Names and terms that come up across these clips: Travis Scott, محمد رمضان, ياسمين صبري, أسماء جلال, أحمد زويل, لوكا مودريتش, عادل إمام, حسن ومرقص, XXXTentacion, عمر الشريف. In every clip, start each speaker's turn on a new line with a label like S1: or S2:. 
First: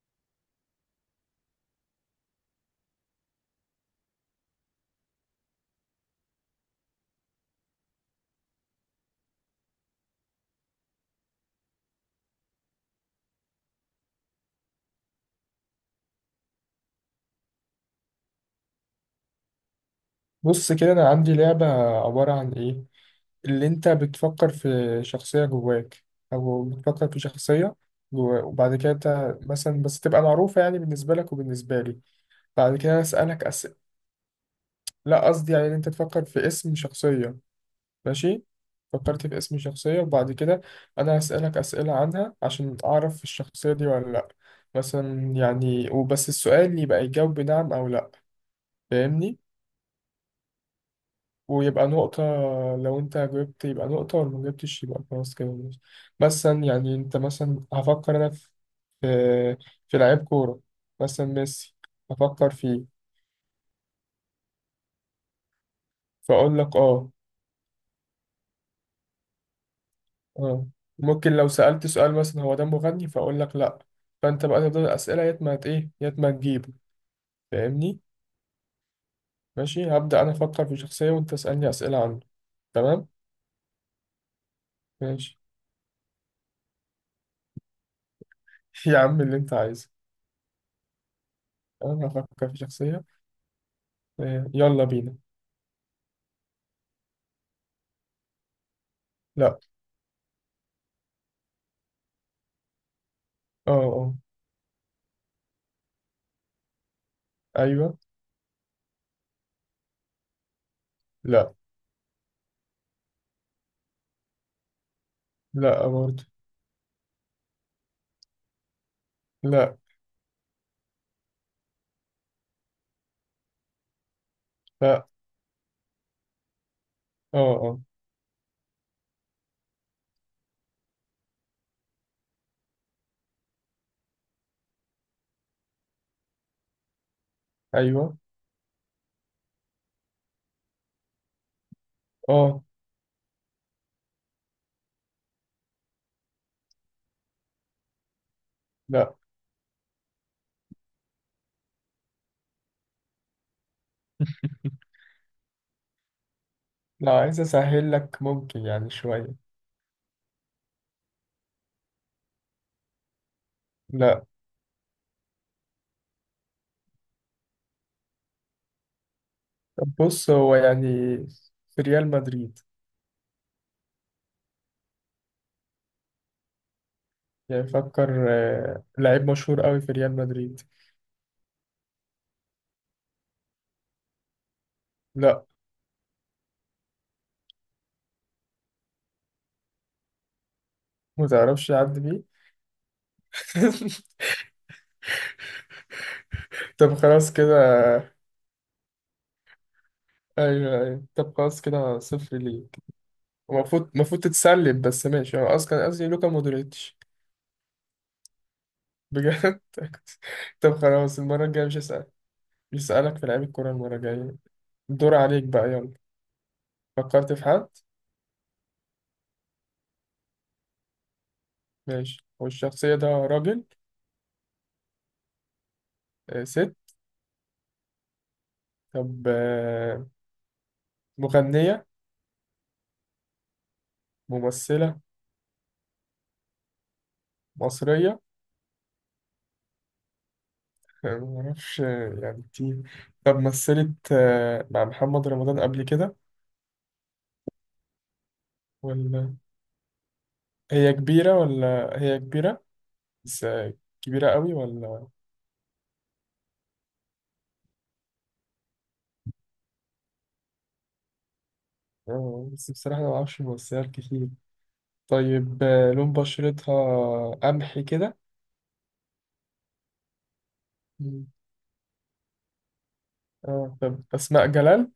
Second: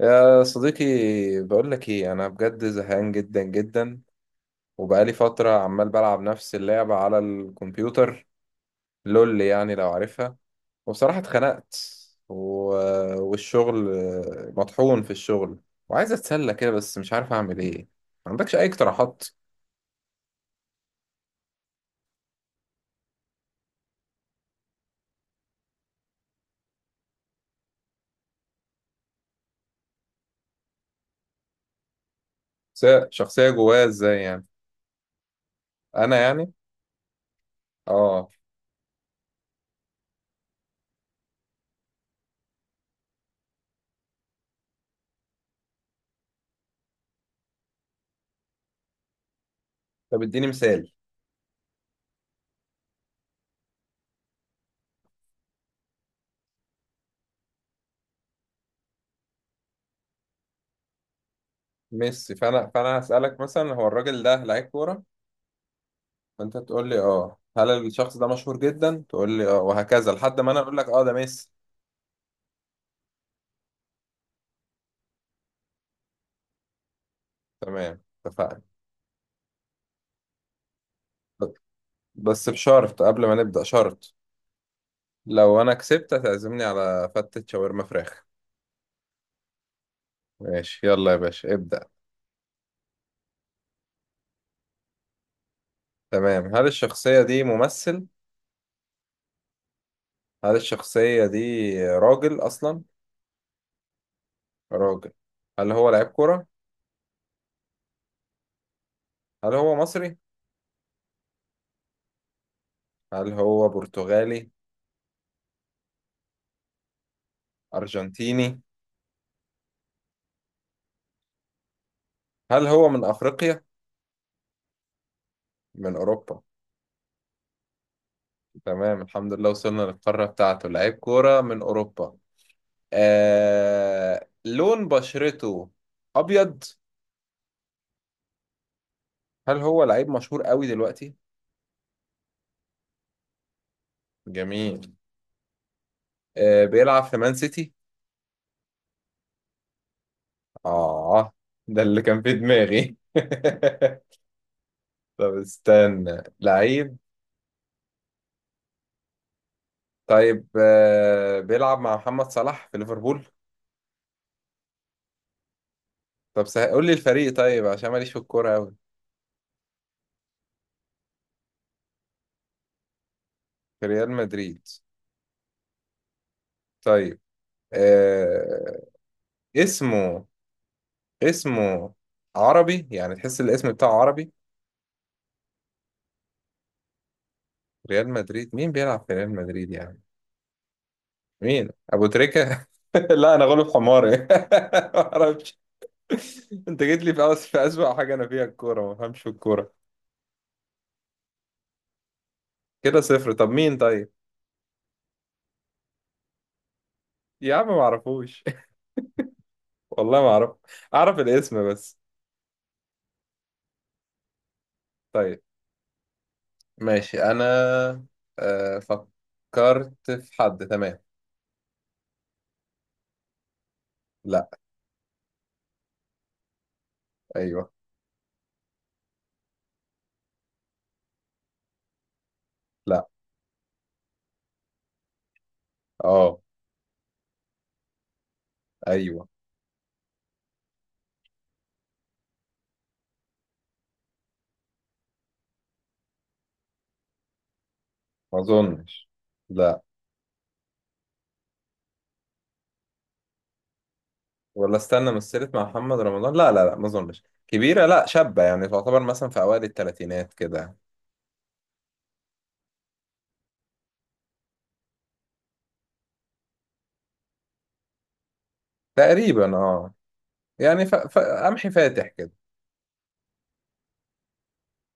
S1: يا صديقي، بقول لك ايه، انا بجد زهقان جدا جدا. وبقالي فتره عمال بلعب نفس اللعبه على الكمبيوتر، لول يعني لو عارفها. وبصراحه اتخنقت. و... والشغل، مطحون في الشغل. وعايز اتسلى كده بس مش عارف اعمل ايه. ما عندكش اي اقتراحات؟
S2: بص كده، انا عندي لعبة عبارة عن ايه؟ اللي انت بتفكر في شخصية جواك، او بتفكر في شخصية وبعد كده انت مثلا بس تبقى معروفة يعني بالنسبة لك وبالنسبة لي. بعد كده انا اسألك
S1: شخصيه
S2: اسئلة.
S1: جوايا ازاي يعني؟
S2: لا، قصدي يعني ان انت
S1: انا
S2: تفكر في
S1: يعني،
S2: اسم شخصية.
S1: اه.
S2: ماشي، فكرت في اسم شخصية وبعد كده انا هسألك اسئلة عنها عشان اعرف الشخصية دي ولا لا. مثلا يعني، وبس السؤال يبقى يجاوب بنعم او لا، فاهمني؟
S1: طب اديني مثال.
S2: ويبقى نقطة، لو أنت جبت يبقى نقطة ولو مجبتش يبقى خلاص كده بس. مثلا يعني أنت مثلا هفكر أنا في في لعيب كورة، مثلا ميسي.
S1: ميسي؟
S2: هفكر
S1: فانا
S2: فيه،
S1: فانا هسالك مثلا، هو الراجل ده لعيب كوره؟ فانت
S2: فأقول لك
S1: تقول لي
S2: آه.
S1: اه. هل الشخص ده مشهور جدا؟ تقول لي اه، وهكذا لحد ما انا
S2: آه
S1: اقول لك اه ده
S2: ممكن لو
S1: ميسي.
S2: سألت سؤال مثلا هو ده مغني، فأقول لك لأ. فأنت بقى تفضل الأسئلة، يا ما إيه، يا ما تجيبه، فاهمني؟
S1: تمام، اتفقنا.
S2: ماشي هبدأ أنا أفكر في شخصية وأنت
S1: ب-
S2: تسألني أسئلة عنه.
S1: بس بشرط،
S2: تمام.
S1: قبل ما نبدأ شرط،
S2: ماشي.
S1: لو انا كسبت هتعزمني على فتة شاورما فراخ.
S2: يا عم، اللي أنت عايزه.
S1: ماشي، يلا يا باشا ابدأ.
S2: أنا هفكر في شخصية. آه، يلا بينا.
S1: تمام. هل الشخصية دي ممثل؟
S2: لأ.
S1: هل الشخصية دي راجل اصلا؟
S2: آه، آه.
S1: راجل. هل هو لعيب كرة؟
S2: ايوه.
S1: هل هو مصري؟
S2: لا.
S1: هل هو برتغالي؟
S2: لا برضه.
S1: ارجنتيني؟
S2: لا.
S1: هل هو من افريقيا؟
S2: لا.
S1: من اوروبا؟
S2: اه، اه.
S1: تمام، الحمد لله وصلنا للقارة بتاعته. لعيب كورة من أوروبا. لون بشرته أبيض؟
S2: ايوه.
S1: هل هو لعيب مشهور قوي دلوقتي؟
S2: اه.
S1: جميل. بيلعب في مان سيتي؟
S2: لا،
S1: آه ده اللي كان في دماغي. طب استنى. لعيب؟
S2: لا عايز اسهل لك ممكن يعني شويه.
S1: طيب، بيلعب مع محمد صلاح في ليفربول؟
S2: لا.
S1: طب قول لي الفريق طيب، عشان ماليش في الكورة قوي.
S2: طب بص، هو يعني في ريال مدريد.
S1: في ريال مدريد؟ طيب.
S2: يعني فكر.
S1: آه...
S2: آه، لعيب مشهور قوي في ريال
S1: اسمه
S2: مدريد.
S1: اسمه عربي يعني؟ تحس الاسم بتاعه عربي؟
S2: لا.
S1: ريال مدريد، مين بيلعب في ريال مدريد يعني؟
S2: ما
S1: مين،
S2: تعرفش يعدي
S1: ابو
S2: بيه.
S1: تريكة؟ لا انا غلب حماري، ما اعرفش. انت
S2: طب
S1: جيت لي في
S2: خلاص
S1: في اسوأ حاجه
S2: كده.
S1: انا فيها، الكوره، ما بفهمش في الكوره.
S2: ايوه، ايوه. طب خلاص كده، صفر ليك.
S1: كده صفر. طب مين
S2: المفروض
S1: طيب؟
S2: المفروض تتسلب، بس ماشي. انا اصلا قصدي لوكا مودريتش.
S1: يا عم ما اعرفوش.
S2: بجد.
S1: والله ما اعرف.
S2: طب
S1: اعرف
S2: خلاص، المره الجايه
S1: الاسم
S2: مش
S1: بس.
S2: هسأل يسألك في لعيب الكورة. المرة الجاية الدور
S1: طيب
S2: عليك بقى، يلا.
S1: ماشي،
S2: فكرت
S1: انا
S2: في حد؟
S1: فكرت في حد، تمام.
S2: ماشي. والشخصية ده راجل؟
S1: لا.
S2: آه، ست.
S1: ايوه.
S2: طب آه، مغنية؟
S1: لا.
S2: ممثلة؟
S1: اه.
S2: مصرية؟
S1: ايوه.
S2: معرفش آه، يعني كتير. طب مثلت آه، مع محمد رمضان قبل كده؟
S1: ما اظنش.
S2: ولا؟
S1: لا.
S2: هي كبيرة بس آه، كبيرة قوي
S1: ولا
S2: ولا؟
S1: استنى، مثلت مع محمد رمضان؟ لا، لا، لا، ما اظنش كبيرة، لا شابة يعني، تعتبر مثلا في اوائل الثلاثينات كده.
S2: آه، بس بصراحة أنا معرفش ممثلات كتير. طيب آه، لون بشرتها قمحي كده؟
S1: تقريبا اه. يعني
S2: مم.
S1: قمحي فاتح كده.
S2: اه طب أسماء جلال؟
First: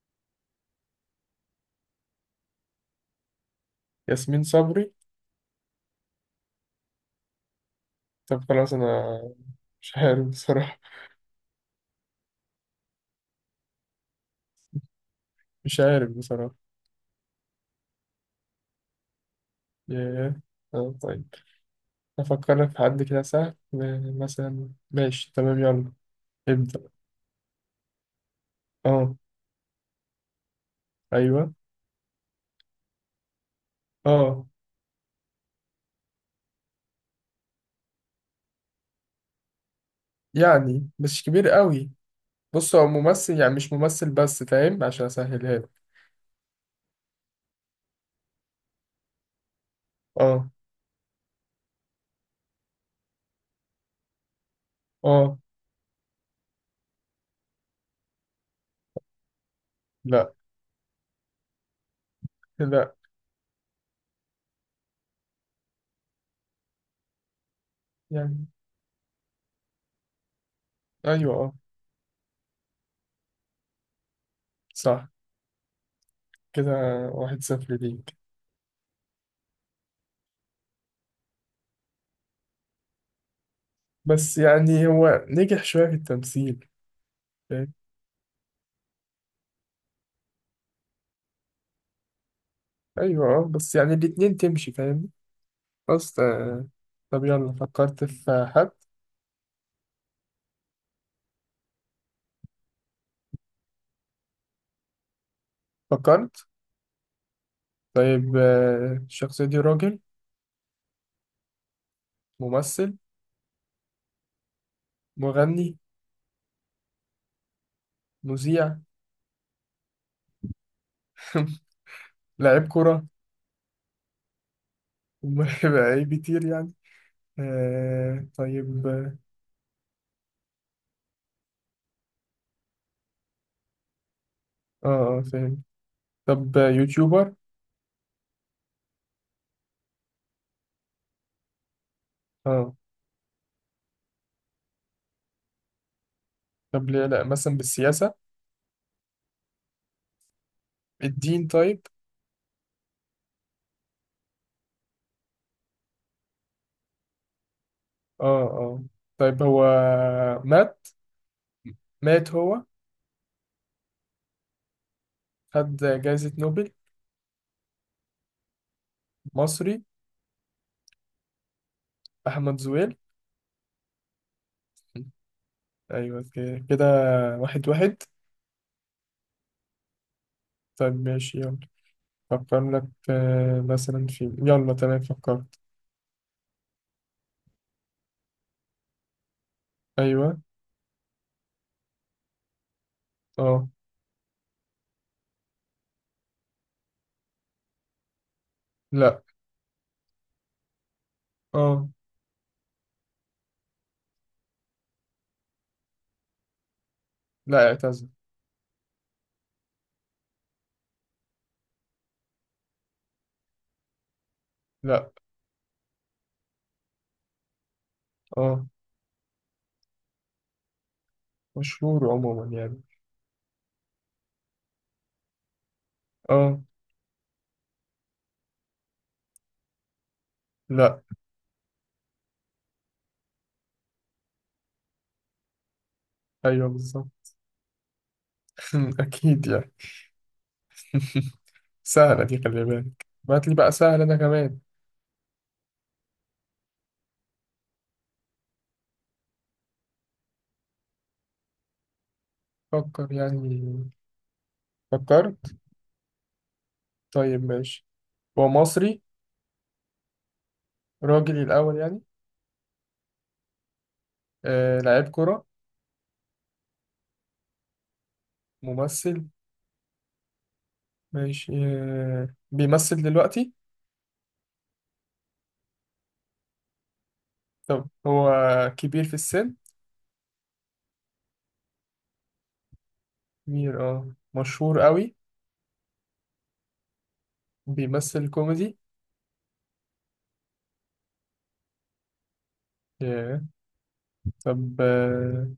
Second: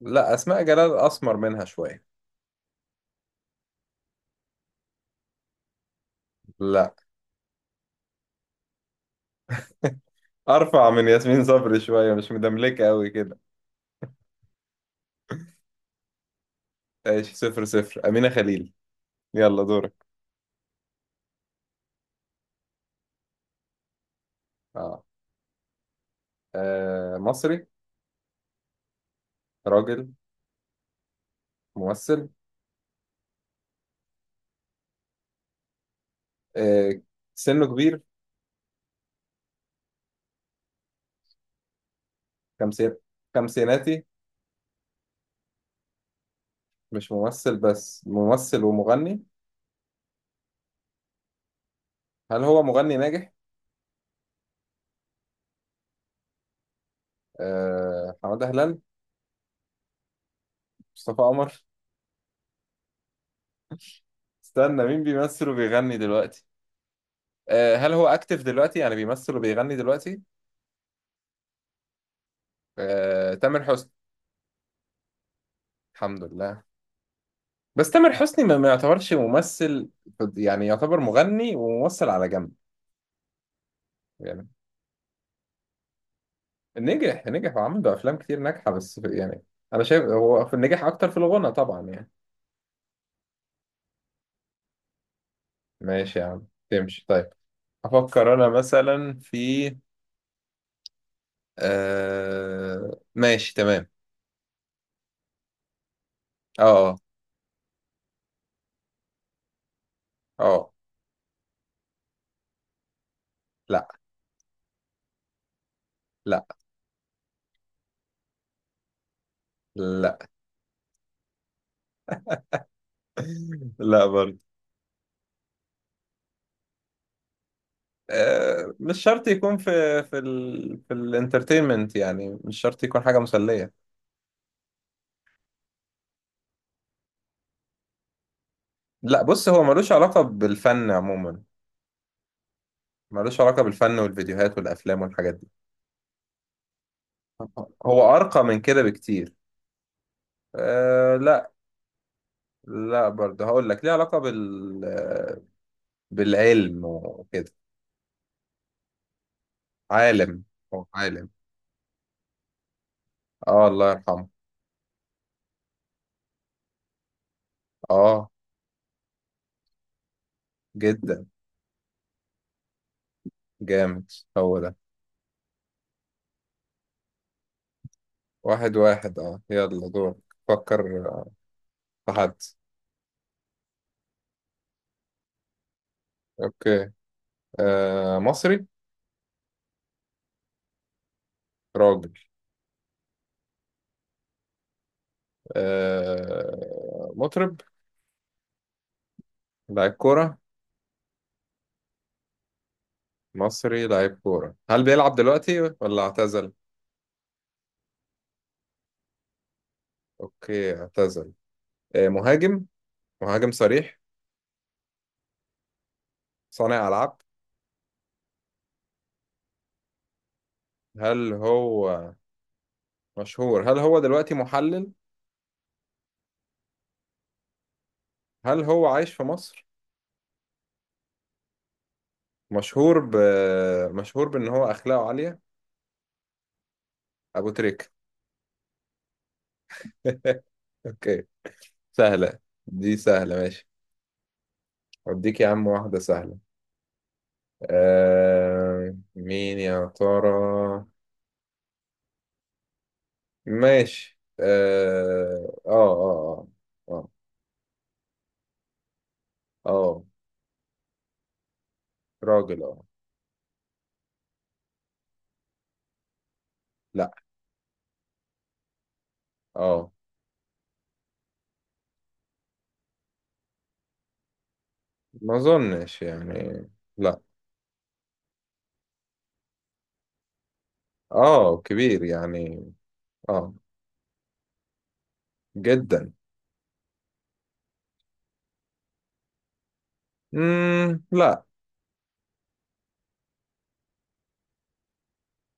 S1: لا، اسماء جلال اسمر منها شوية.
S2: ياسمين صبري؟
S1: لا.
S2: طب خلاص، انا مش عارف بصراحة
S1: ارفع من ياسمين صبري شوية، مش مدملكة قوي كده.
S2: مش عارف بصراحة.
S1: ايش؟ 0-0. امينة خليل. يلا دورك.
S2: ياه. آه طيب، أفكر لك في حد كده سهل، مثلا.
S1: اه.
S2: ماشي تمام يلا، ابدأ.
S1: مصري.
S2: اه.
S1: راجل.
S2: أيوه.
S1: ممثل.
S2: اه.
S1: آه سنه كبير؟
S2: يعني مش كبير قوي. بص، هو
S1: 50؟
S2: ممثل، يعني مش
S1: خمسيناتي؟
S2: ممثل بس، فاهم؟ عشان أسهلها لك.
S1: مش ممثل بس، ممثل ومغني.
S2: اه.
S1: هل هو مغني ناجح؟
S2: اه.
S1: حمادة هلال؟
S2: لا.
S1: مصطفى قمر؟
S2: لا،
S1: استنى، مين بيمثل وبيغني دلوقتي؟ هل هو اكتف
S2: يعني
S1: دلوقتي يعني بيمثل وبيغني دلوقتي؟
S2: أيوه، اه.
S1: تامر حسني؟
S2: صح.
S1: الحمد لله.
S2: كده واحد صفر
S1: بس تامر
S2: ليك.
S1: حسني ما يعتبرش ممثل، يعني يعتبر مغني وممثل على جنب.
S2: بس
S1: يعني
S2: يعني هو نجح شوية في التمثيل،
S1: نجح، نجح،
S2: فاهم؟
S1: وعمل له افلام كتير ناجحه بس يعني، انا شايف هو في نجح اكتر في الغنى طبعا يعني.
S2: أيوه، اه. بس يعني الاتنين تمشي، فاهم؟ خلاص.
S1: ماشي يا عم، تمشي
S2: طب
S1: طيب.
S2: يلا، فكرت
S1: افكر
S2: في
S1: انا
S2: حد؟
S1: مثلا في ماشي، تمام.
S2: فكرت.
S1: اه، اه.
S2: طيب آه، الشخصية دي راجل؟
S1: آه،
S2: ممثل؟
S1: لا،
S2: مغني؟
S1: لا،
S2: مذيع؟
S1: لا،
S2: لاعب كرة؟
S1: لا برضه.
S2: لعيب كتير يعني. آه طيب،
S1: مش
S2: اه،
S1: شرط يكون في الانترتينمنت يعني، مش شرط يكون حاجة مسلية.
S2: اه فاهم. طب آه، يوتيوبر؟
S1: لا، بص، هو ملوش علاقة بالفن عموما.
S2: اه.
S1: ملوش علاقة بالفن والفيديوهات والأفلام والحاجات دي.
S2: طب ليه لا مثلا بالسياسة؟
S1: هو أرقى من كده بكتير.
S2: الدين
S1: لا.
S2: طيب؟
S1: لا برضه، هقول لك، ليه علاقة بالعلم وكده.
S2: اه، اه. طيب هو
S1: عالم. هو
S2: مات.
S1: عالم.
S2: مات هو.
S1: اه، الله يرحمه.
S2: خد جائزة نوبل؟
S1: اه،
S2: مصري؟
S1: جدا.
S2: أحمد زويل.
S1: جامد، هو ده.
S2: أيوة كده، واحد واحد.
S1: 1-1، اه، يلا دور. فكر
S2: طيب ماشي يلا،
S1: في حد.
S2: فكر لك آه، مثلا في. يلا تمام، فكرت.
S1: اوكي. مصري.
S2: أيوة.
S1: راجل.
S2: اه.
S1: مطرب؟
S2: لا.
S1: لاعب كورة؟
S2: اه.
S1: مصري لاعب كورة، هل بيلعب دلوقتي ولا اعتزل؟
S2: لا، اعتزل.
S1: اوكي، اعتزل. مهاجم؟ مهاجم صريح؟
S2: لا.
S1: صانع ألعاب.
S2: اه.
S1: هل هو
S2: مشهور عموما يعني.
S1: مشهور؟ هل هو دلوقتي محلل؟
S2: اه.
S1: هل هو عايش في مصر؟
S2: لا.
S1: مشهور ب مشهور بأن هو أخلاقه عالية.
S2: أيوة بالظبط.
S1: أبو تريك.
S2: أكيد يعني.
S1: اوكي.
S2: سهلة دي،
S1: سهلة
S2: خلي
S1: دي،
S2: بالك
S1: سهلة
S2: بعت لي
S1: ماشي.
S2: بقى سهل أنا كمان.
S1: أديك يا عم واحدة سهلة. مين يا ترى؟
S2: فكر يعني.
S1: ماشي،
S2: فكرت.
S1: اه، اه، اه. اه،
S2: طيب ماشي، هو مصري؟
S1: اه.
S2: راجل الأول يعني.
S1: راجل، اه.
S2: آه لعيب كرة؟
S1: لا،
S2: ممثل؟
S1: اه.
S2: ماشي آه، بيمثل دلوقتي؟
S1: ما اظنش يعني، لا.
S2: طب هو كبير في السن؟
S1: اه، كبير يعني، اه.
S2: اه مشهور قوي؟
S1: جدا.
S2: بيمثل كوميدي؟
S1: لا.
S2: yeah. طب آه،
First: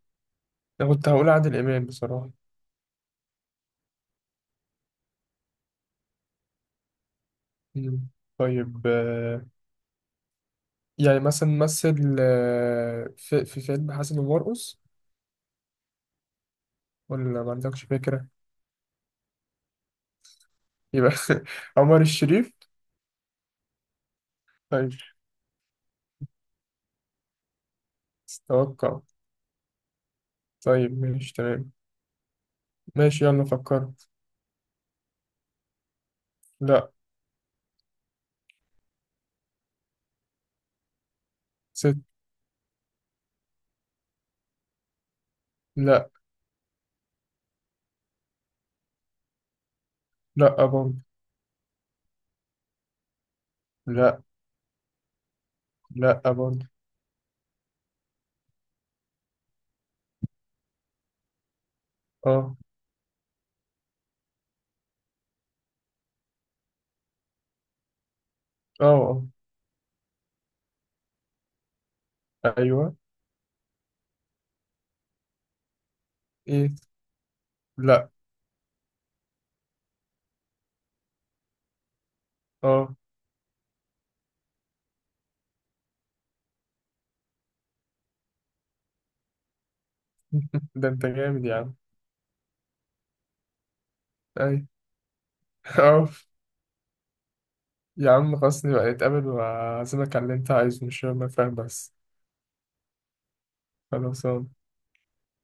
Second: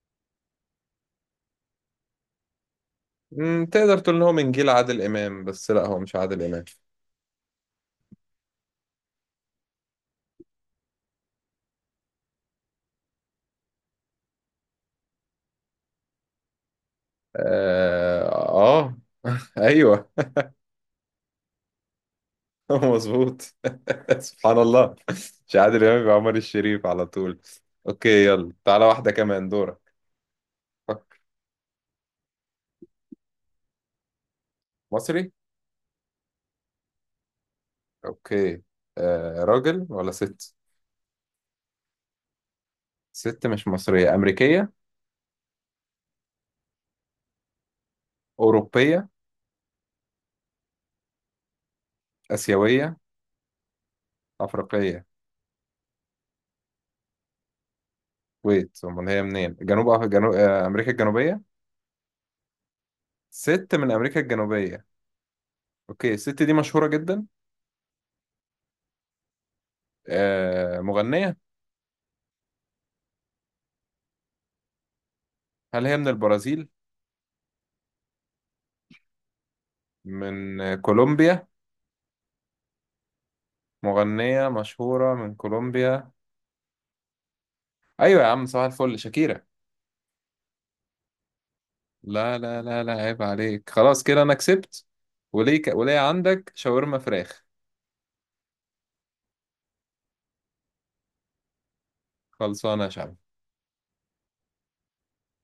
S2: انا كنت هقول عادل امام بصراحه.
S1: تقدر تقول ان هو من جيل عادل امام، بس لا، هو مش عادل امام.
S2: مم. طيب آه، يعني مثلا مثل آه، في فيلم حسن ومرقص، ولا ما عندكش فكره؟
S1: اه, آه. ايوه.
S2: يبقى عمر الشريف.
S1: مظبوط. سبحان
S2: طيب.
S1: الله. مش عادل امام يبقى عمر الشريف على طول. اوكي، يلا تعالى
S2: اتوقع.
S1: واحدة كمان، دورك.
S2: طيب ماشي تمام. ماشي يلا فكرت.
S1: مصري.
S2: لا.
S1: اوكي. راجل ولا ست؟
S2: ست.
S1: ست مش مصرية؟ أمريكية؟
S2: لا.
S1: أوروبية؟
S2: لا برضه.
S1: آسيوية؟
S2: لا.
S1: أفريقية؟
S2: لا برضه.
S1: ويت، أمال هي منين؟ جنوب أمريكا الجنوبية؟
S2: اه،
S1: ست من أمريكا الجنوبية. اوكي، الست دي مشهورة جدا؟
S2: اه،
S1: مغنية؟
S2: اه. ايوه.
S1: هل هي من البرازيل؟
S2: ايه. لا.
S1: من كولومبيا؟
S2: اه.
S1: مغنية مشهورة من كولومبيا. أيوة يا عم، صباح الفل، شاكيرا!
S2: ده انت جامد يا عم.
S1: لا، لا، لا، لا، عيب عليك، خلاص كده أنا
S2: اي.
S1: كسبت. وليك، وليه
S2: اه.
S1: عندك شاورما فراخ.
S2: يا عم، خلاص نبقى نتقابل وأعزمك على اللي انت عايزه، مش شرط، فاهم؟ بس.
S1: خلصانة يا شعب.
S2: خلاص.